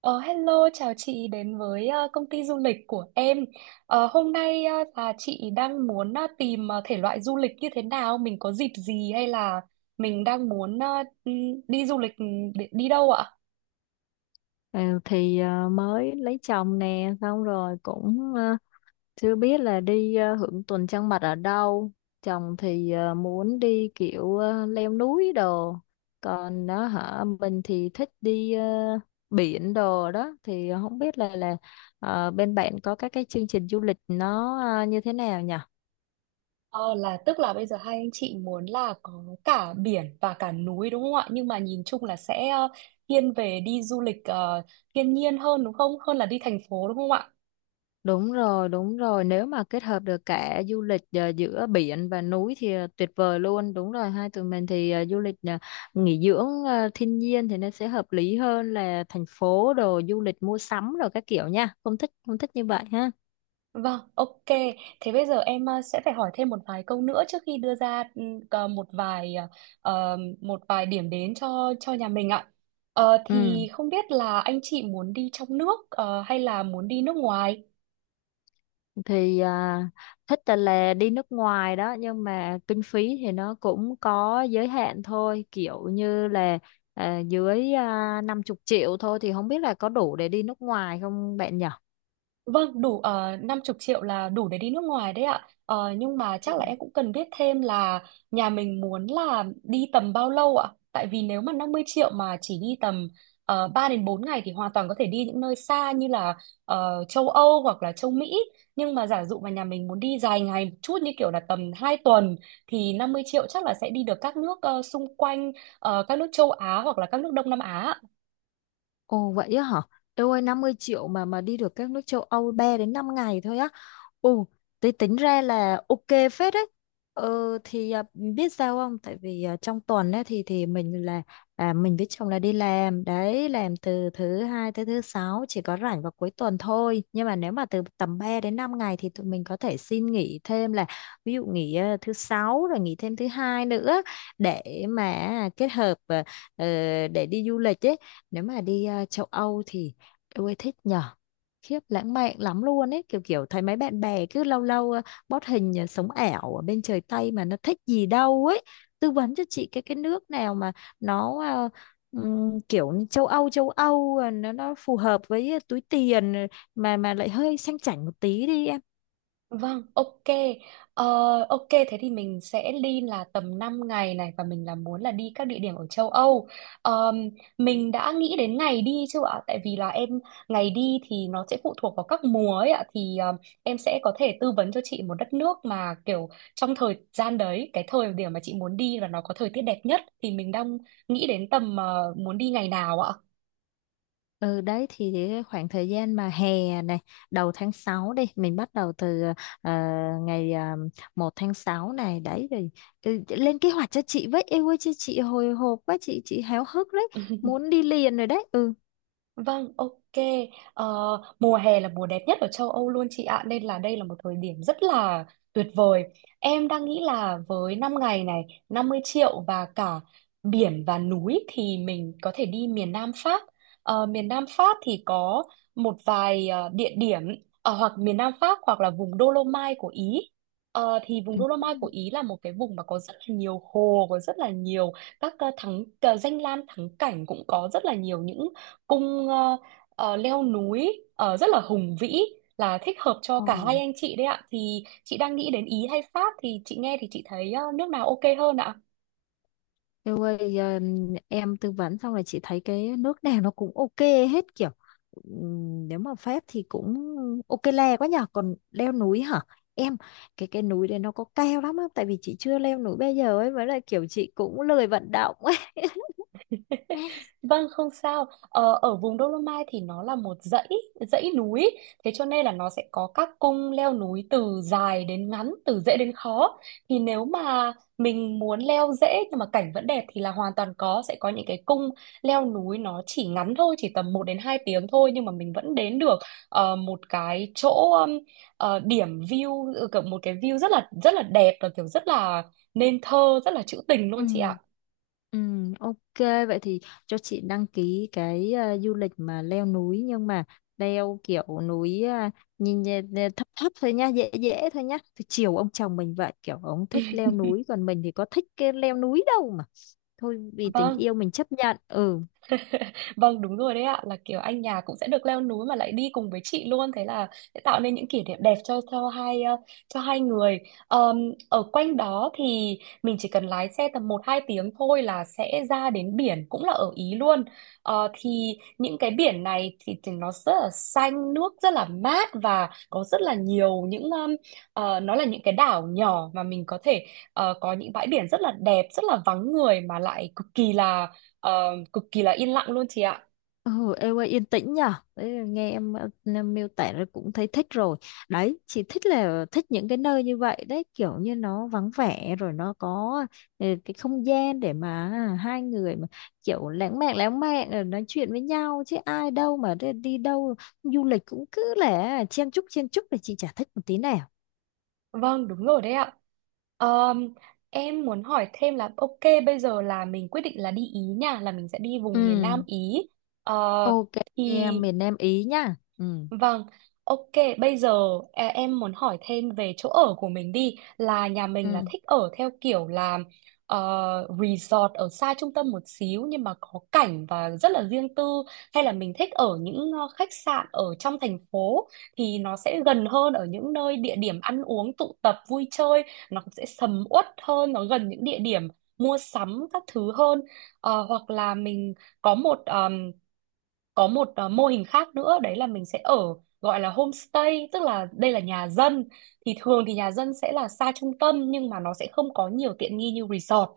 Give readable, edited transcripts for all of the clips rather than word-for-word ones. Ờ, Hello, chào chị đến với công ty du lịch của em. Hôm nay là chị đang muốn tìm thể loại du lịch như thế nào, mình có dịp gì hay là mình đang muốn ừ, đi du lịch, để đi đâu ạ? Ừ, thì mới lấy chồng nè xong rồi cũng chưa biết là đi hưởng tuần trăng mật ở đâu. Chồng thì muốn đi kiểu leo núi đồ. Còn nó hả, mình thì thích đi biển đồ đó. Thì không biết là bên bạn có các cái chương trình du lịch nó như thế nào nhỉ? Ờ, là tức là bây giờ hai anh chị muốn là có cả biển và cả núi đúng không ạ? Nhưng mà nhìn chung là sẽ thiên về đi du lịch thiên nhiên hơn đúng không? Hơn là đi thành phố đúng không ạ? Đúng rồi, đúng rồi. Nếu mà kết hợp được cả du lịch giữa biển và núi thì tuyệt vời luôn. Đúng rồi, hai tụi mình thì du lịch nghỉ dưỡng thiên nhiên thì nó sẽ hợp lý hơn là thành phố đồ du lịch mua sắm rồi các kiểu nha. Không thích, không thích như vậy ha. Vâng, ok. Thế bây giờ em sẽ phải hỏi thêm một vài câu nữa trước khi đưa ra cờ- một vài một vài điểm đến cho nhà mình ạ. Ừ, Thì không biết là anh chị muốn đi trong nước hay là muốn đi nước ngoài? thì à, thích là đi nước ngoài đó, nhưng mà kinh phí thì nó cũng có giới hạn thôi. Kiểu như là dưới 50 triệu thôi thì không biết là có đủ để đi nước ngoài không bạn nhỉ? Vâng, đủ 50 triệu là đủ để đi nước ngoài đấy ạ. Nhưng mà chắc là em cũng cần biết thêm là nhà mình muốn là đi tầm bao lâu ạ? Tại vì nếu mà 50 triệu mà chỉ đi tầm 3 đến bốn ngày thì hoàn toàn có thể đi những nơi xa như là châu Âu hoặc là châu Mỹ. Nhưng mà giả dụ mà nhà mình muốn đi dài ngày một chút như kiểu là tầm 2 tuần thì 50 triệu chắc là sẽ đi được các nước xung quanh, các nước châu Á hoặc là các nước Đông Nam Á. Ồ vậy á hả? Eo ơi, 50 triệu mà đi được các nước châu Âu 3 đến 5 ngày thôi á. Ồ, tí tính ra là ok phết đấy. Thì biết sao không? Tại vì trong tuần ấy, thì mình với chồng là đi làm đấy, làm từ thứ hai tới thứ sáu, chỉ có rảnh vào cuối tuần thôi. Nhưng mà nếu mà từ tầm 3 đến 5 ngày thì tụi mình có thể xin nghỉ thêm, là ví dụ nghỉ thứ sáu rồi nghỉ thêm thứ hai nữa để mà kết hợp ờ, để đi du lịch ấy. Nếu mà đi châu Âu thì tôi thích nhở, khiếp lãng mạn lắm luôn ấy. Kiểu kiểu thấy mấy bạn bè cứ lâu lâu post hình, sống ảo ở bên trời Tây mà nó thích gì đâu ấy. Tư vấn cho chị cái nước nào mà nó kiểu như châu Âu, nó phù hợp với túi tiền, mà lại hơi sang chảnh một tí đi em. Vâng, ok. Ờ, ok, thế thì mình sẽ đi là tầm 5 ngày này và mình là muốn là đi các địa điểm ở châu Âu. Ờm, mình đã nghĩ đến ngày đi chưa ạ? Tại vì là em ngày đi thì nó sẽ phụ thuộc vào các mùa ấy ạ. Thì em sẽ có thể tư vấn cho chị một đất nước mà kiểu trong thời gian đấy, cái thời điểm mà chị muốn đi là nó có thời tiết đẹp nhất. Thì mình đang nghĩ đến tầm muốn đi ngày nào ạ? Ừ đấy, thì cái khoảng thời gian mà hè này đầu tháng 6 đi, mình bắt đầu từ ờ, ngày 1 tháng 6 này đấy rồi. Lên kế hoạch cho chị với, yêu ơi, chứ chị hồi hộp quá, chị háo hức đấy, muốn đi liền rồi đấy ừ Vâng, ok. Ờ, Mùa hè là mùa đẹp nhất ở châu Âu luôn chị ạ, nên là đây là một thời điểm rất là tuyệt vời. Em đang nghĩ là với 5 ngày này, 50 triệu và cả biển và núi thì mình có thể đi miền Nam Pháp. Miền Nam Pháp thì có một vài địa điểm ở hoặc miền Nam Pháp hoặc là vùng Dolomite của Ý. Thì vùng Ừ. Dolomite của Ý là một cái vùng mà có rất là nhiều hồ, có rất là nhiều các danh lam thắng cảnh, cũng có rất là nhiều những cung leo núi rất là hùng vĩ, là thích hợp cho cả Ồ. hai anh chị đấy ạ. Thì chị đang nghĩ đến Ý hay Pháp, thì chị nghe thì chị thấy nước nào ok hơn ạ? Em ơi, em tư vấn xong rồi chị thấy cái nước nào nó cũng ok hết kiểu. Nếu mà Pháp thì cũng ok le quá nhở. Còn leo núi hả em, cái núi đấy nó có cao lắm không? Tại vì chị chưa leo núi bây giờ ấy, với lại kiểu chị cũng lười vận động ấy. Vâng, không sao. Ờ, Ở vùng Dolomite thì nó là một dãy dãy núi, thế cho nên là nó sẽ có các cung leo núi từ dài đến ngắn, từ dễ đến khó. Thì nếu mà mình muốn leo dễ nhưng mà cảnh vẫn đẹp thì là hoàn toàn có, sẽ có những cái cung leo núi nó chỉ ngắn thôi, chỉ tầm 1 đến 2 tiếng thôi, nhưng mà mình vẫn đến được một cái chỗ, um, điểm view, kiểu một cái view rất là đẹp, và kiểu rất là nên thơ, rất là trữ tình Ừ. luôn chị ạ. Ừ, ok, vậy thì cho chị đăng ký cái du lịch mà leo núi, nhưng mà leo kiểu núi, nhìn nhẹ- thấp thấp thôi nhá, dễ dễ thôi nhá, thì chiều ông chồng mình vậy. Kiểu ông thích leo núi còn mình thì có thích cái leo núi đâu, mà thôi, vì tình Vâng. yêu mình chấp nhận. Ừ. Vâng đúng rồi đấy ạ, là kiểu anh nhà cũng sẽ được leo núi mà lại đi cùng với chị luôn, thế là sẽ tạo nên những kỷ niệm đẹp cho cho hai người. Ờm, Ở quanh đó thì mình chỉ cần lái xe tầm một 2 tiếng thôi là sẽ ra đến biển cũng là ở Ý luôn. Thì những cái biển này thì nó rất là xanh, nước rất là mát, và có rất là nhiều những nó là những cái đảo nhỏ mà mình có thể có những bãi biển rất là đẹp, rất là vắng người mà lại cực kỳ là yên lặng luôn chị ạ. Ừ, em ơi, yên tĩnh nhở. Đấy, nghe em, em miêu tả rồi cũng thấy thích rồi đấy. Chỉ thích là thích những cái nơi như vậy đấy, kiểu như nó vắng vẻ rồi nó có cái không gian để mà hai người mà kiểu lãng mạn lãng mạn, rồi nói chuyện với nhau, chứ ai đâu mà đi đi đâu du lịch cũng cứ là chen chúc thì chị chả thích một tí nào. Vâng, đúng rồi đấy ạ. Ờm, em muốn hỏi thêm là, ok, bây giờ là mình quyết định là đi Ý nha, là mình sẽ đi Ừ, vùng miền Nam Ý. Ờ, ok thì em. Miền Nam Ý nhá. Ừ, Vâng, ok, bây giờ em muốn hỏi thêm về chỗ ở của mình đi, là nhà mình là ừ, thích ở theo kiểu là resort ở xa trung tâm một xíu nhưng mà có cảnh và rất là riêng tư, hay là mình thích ở những khách sạn ở trong thành phố thì nó sẽ gần hơn ở những nơi địa điểm ăn uống tụ tập vui chơi, nó cũng sẽ sầm uất hơn, nó gần những địa điểm mua sắm các thứ hơn. Hoặc là mình có một mô hình khác nữa, đấy là mình sẽ ở, gọi là homestay, tức là đây là nhà dân. Thì thường thì nhà dân sẽ là xa trung tâm nhưng mà nó sẽ không có nhiều tiện nghi như resort.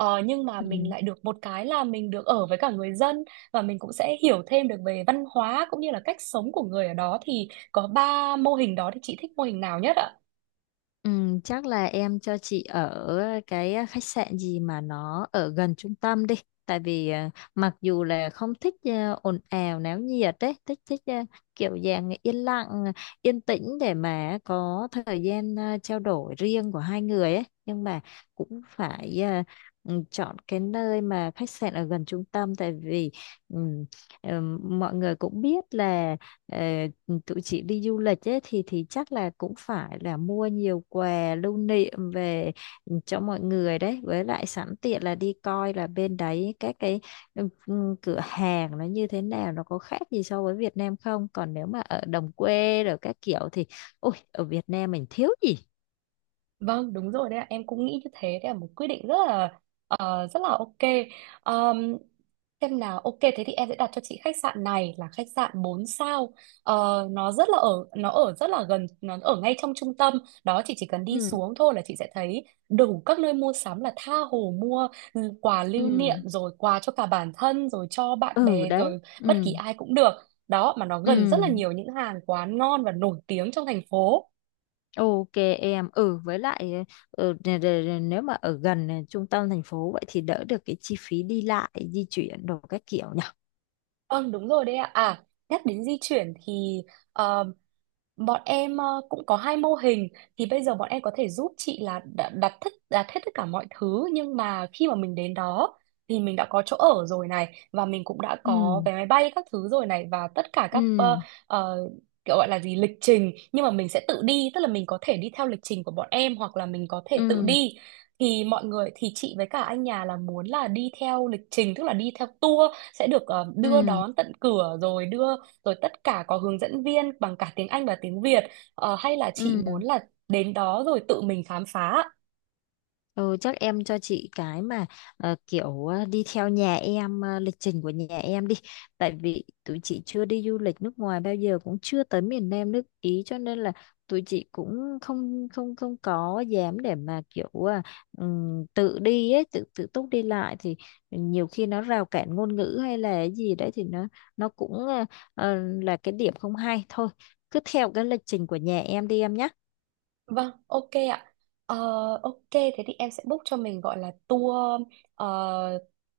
Nhưng mà mình ừ. lại được một cái là mình được ở với cả người dân, và mình cũng sẽ hiểu thêm được về văn hóa cũng như là cách sống của người ở đó. Thì có 3 mô hình đó, thì chị thích mô hình nào nhất ạ? Ừ, chắc là em cho chị ở cái khách sạn gì mà nó ở gần trung tâm đi. Tại vì mặc dù là không thích ồn ào náo nhiệt đấy, thích thích à, kiểu dạng yên lặng, yên tĩnh để mà có thời gian trao đổi riêng của hai người ấy. Nhưng mà cũng phải chọn cái nơi mà khách sạn ở gần trung tâm, tại vì ừ, mọi người cũng biết là ờ, tụi chị đi du lịch ấy, thì chắc là cũng phải là mua nhiều quà lưu niệm về cho mọi người đấy, với lại sẵn tiện là đi coi là bên đấy các cái cửa hàng nó như thế nào, nó có khác gì so với Việt Nam không. Còn nếu mà ở đồng quê rồi các kiểu thì ôi, ở Việt Nam mình thiếu gì. Vâng, đúng rồi đấy ạ. Em cũng nghĩ như thế. Đấy là một quyết định rất là ok. Ờm, xem nào, ok thế thì em sẽ đặt cho chị khách sạn này là khách sạn 4 sao. Nó rất là ở nó ở rất là gần, nó ở ngay trong trung tâm. Đó, chị chỉ cần đi Ừ, xuống thôi là chị sẽ thấy đủ các nơi mua sắm, là tha hồ mua quà lưu niệm, ừ, rồi quà cho cả bản thân, rồi cho bạn ừ bè, đấy. rồi bất kỳ Ừ, ai cũng được. Đó, mà nó ừ. gần rất là nhiều những hàng quán ngon và nổi tiếng trong thành phố. Ok em, ừ, với lại, nếu mà ở gần trung tâm thành phố vậy thì đỡ được cái chi phí đi lại di chuyển đồ các kiểu nhỉ. Vâng đúng rồi đấy ạ. À, nhắc đến di chuyển thì, ờ, bọn em cũng có 2 mô hình. Thì bây giờ bọn em có thể giúp chị là đặt hết tất cả mọi thứ, nhưng mà khi mà mình đến đó thì mình đã có chỗ ở rồi này, và mình cũng đã Ừ, có vé máy bay các thứ rồi này, và tất cả các ừ, ờ, kiểu gọi là gì, lịch trình, nhưng mà mình sẽ tự đi, tức là mình có thể đi theo lịch trình của bọn em hoặc là mình có ừ, thể tự đi. Thì mọi người, thì chị với cả anh nhà là muốn là đi theo lịch trình, tức là đi theo tour, sẽ được đưa ừ, đón tận cửa rồi, rồi tất cả có hướng dẫn viên bằng cả tiếng Anh và tiếng Việt. Hay là chị ừ. muốn là đến đó rồi tự mình khám phá ạ? Ừ, chắc em cho chị cái mà kiểu đi theo nhà em, lịch trình của nhà em đi, tại vì tụi chị chưa đi du lịch nước ngoài bao giờ, cũng chưa tới miền Nam nước Ý, cho nên là tụi chị cũng không không không có dám để mà kiểu tự đi ấy, tự tự túc đi lại, thì nhiều khi nó rào cản ngôn ngữ hay là cái gì đấy thì nó cũng ờ, là cái điểm không hay thôi. Cứ theo cái lịch trình của nhà em đi em nhé. Vâng, ok ạ. Ờ, ok, thế thì em sẽ book cho mình, gọi là tour, ờ,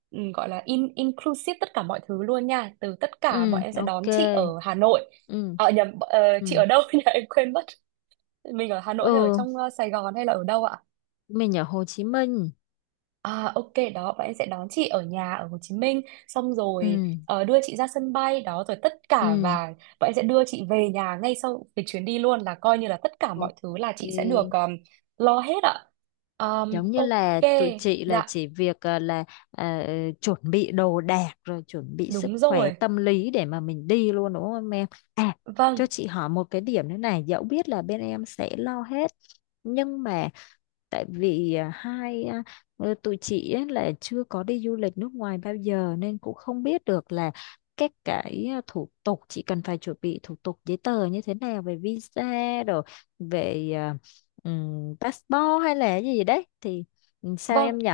ừ, gọi là inclusive tất cả mọi thứ luôn nha. Từ tất cả bọn Ừ, em sẽ ok. đón chị ở Hà Nội. Ừ, Nhầm, chị ừ. ở đâu nhỉ? Em quên mất. Mình ở Hà Nội hay ở Ừ, trong Sài Gòn hay là ở đâu ạ? mình ở Hồ Chí Minh. À, ok, đó bọn em sẽ đón chị ở nhà ở Hồ Chí Minh, xong Ừ, rồi đưa chị ra sân bay, đó rồi tất cả, ừ. và bọn em sẽ đưa chị về nhà ngay sau cái chuyến đi luôn, là coi như là tất cả Ok. mọi thứ là chị sẽ được lo hết ạ. Giống như Ok. là tụi chị là Dạ chỉ việc ờ, chuẩn bị đồ đạc rồi chuẩn bị sức đúng khỏe rồi. tâm lý để mà mình đi luôn, đúng không em? À, cho Vâng, chị hỏi một cái điểm nữa này, dẫu biết là bên em sẽ lo hết, nhưng mà tại vì tụi chị ấy là chưa có đi du lịch nước ngoài bao giờ, nên cũng không biết được là các cái thủ tục chị cần phải chuẩn bị, thủ tục giấy tờ như thế nào về visa, rồi về passport hay là gì đấy thì, sao vâng. em nhỉ?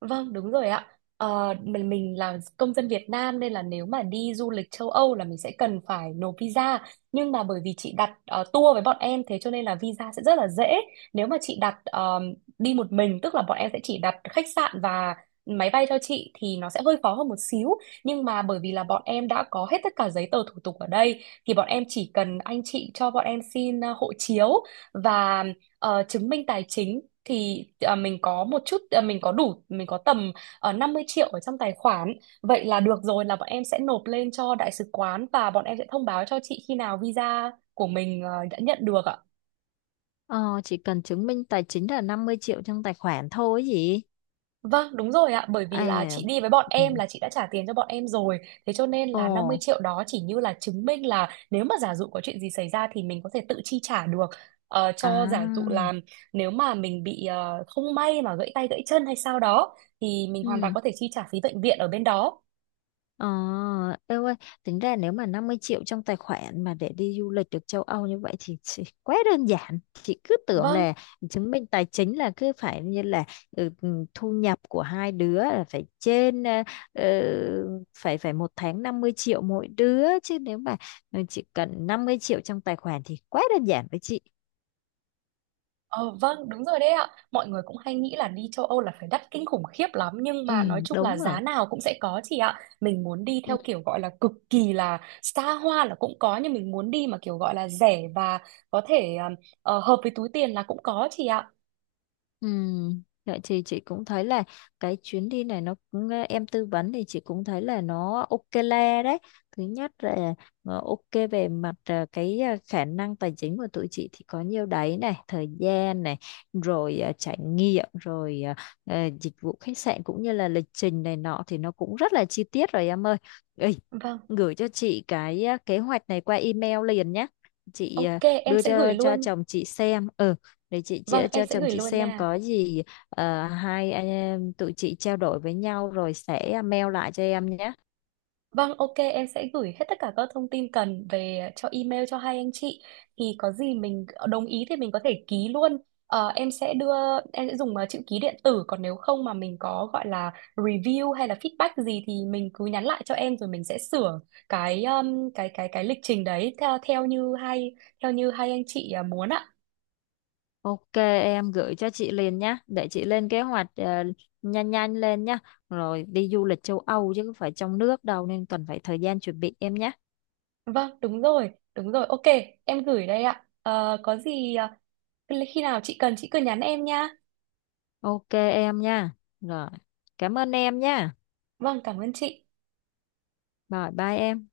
Vâng, đúng rồi ạ. Mình là công dân Việt Nam nên là nếu mà đi du lịch châu Âu là mình sẽ cần phải nộp visa. Nhưng mà bởi vì chị đặt tour với bọn em, thế cho nên là visa sẽ rất là dễ. Nếu mà chị đặt đi một mình, tức là bọn em sẽ chỉ đặt khách sạn và máy bay cho chị thì nó sẽ hơi khó hơn một xíu. Nhưng mà bởi vì là bọn em đã có hết tất cả giấy tờ thủ tục ở đây, thì bọn em chỉ cần anh chị cho bọn em xin hộ chiếu và chứng minh tài chính, thì à, mình có một chút à, mình có đủ mình có tầm 50 triệu ở trong tài khoản, vậy là được rồi, là bọn em sẽ nộp lên cho đại sứ quán và bọn em sẽ thông báo cho chị khi nào visa của mình đã nhận được ạ. Ờ, chỉ cần chứng minh tài chính là 50 triệu trong tài khoản thôi ấy gì? Vâng, đúng rồi ạ, bởi À, vì là chị đi với bọn ừ. em là chị đã trả tiền cho bọn em rồi. Thế cho nên Ồ, là 50 triệu đó chỉ như là chứng minh là nếu mà giả dụ có chuyện gì xảy ra thì mình có thể tự chi trả được. Cho giả dụ à, là nếu mà mình bị không may mà gãy tay gãy chân hay sao đó, thì mình hoàn toàn ừ. có thể chi trả phí bệnh viện ở bên đó. Ờ, em ơi, tính ra nếu mà 50 triệu trong tài khoản mà để đi du lịch được châu Âu như vậy thì quá đơn giản. Chị cứ tưởng Vâng, là chứng minh tài chính là cứ phải như là thu nhập của hai đứa là phải trên phải phải một tháng 50 triệu mỗi đứa. Chứ nếu mà chỉ cần 50 triệu trong tài khoản thì quá đơn giản với chị. ờ, vâng, đúng rồi đấy ạ. Mọi người cũng hay nghĩ là đi châu Âu là phải đắt kinh khủng khiếp lắm, nhưng mà Ừ, nói chung là đúng rồi. giá nào cũng sẽ có chị ạ. Mình muốn đi Ừ. theo kiểu gọi là cực kỳ là xa hoa là cũng có, nhưng mình muốn đi mà kiểu gọi là rẻ và có thể hợp với túi tiền là cũng có chị ạ. Ừ, vậy thì chị cũng thấy là cái chuyến đi này nó cũng, em tư vấn thì chị cũng thấy là nó ok le đấy. Thứ nhất là ok về mặt cái khả năng tài chính của tụi chị thì có nhiêu đấy này, thời gian này, rồi trải nghiệm, rồi dịch vụ khách sạn cũng như là lịch trình này nọ thì nó cũng rất là chi tiết rồi em ơi. Ê, Vâng, gửi cho chị cái kế hoạch này qua email liền nhé. Chị ok, ờ, em đưa sẽ gửi cho luôn. chồng chị xem. Ừ, để chị Vâng, em cho sẽ chồng gửi chị luôn xem nha. có gì, hai anh em tụi chị trao đổi với nhau rồi sẽ mail lại cho em nhé. Vâng, ok, em sẽ gửi hết tất cả các thông tin cần về, cho email cho hai anh chị. Thì có gì mình đồng ý thì mình có thể ký luôn. Ờ, em sẽ đưa Em sẽ dùng chữ ký điện tử, còn nếu không mà mình có gọi là review hay là feedback gì thì mình cứ nhắn lại cho em rồi mình sẽ sửa cái lịch trình đấy theo theo như hai anh chị muốn ạ. Ok em, gửi cho chị liền nhé, để chị lên kế hoạch, nhanh nhanh lên nhé, rồi đi du lịch châu Âu chứ không phải trong nước đâu nên cần phải thời gian chuẩn bị em nhé. Vâng, đúng rồi, đúng rồi. Ok, em gửi đây ạ. Ờ, có gì, khi nào chị cần chị cứ nhắn em nha. Ok em nha. Rồi cảm ơn em nha. Vâng, cảm ơn chị. Rồi bye em.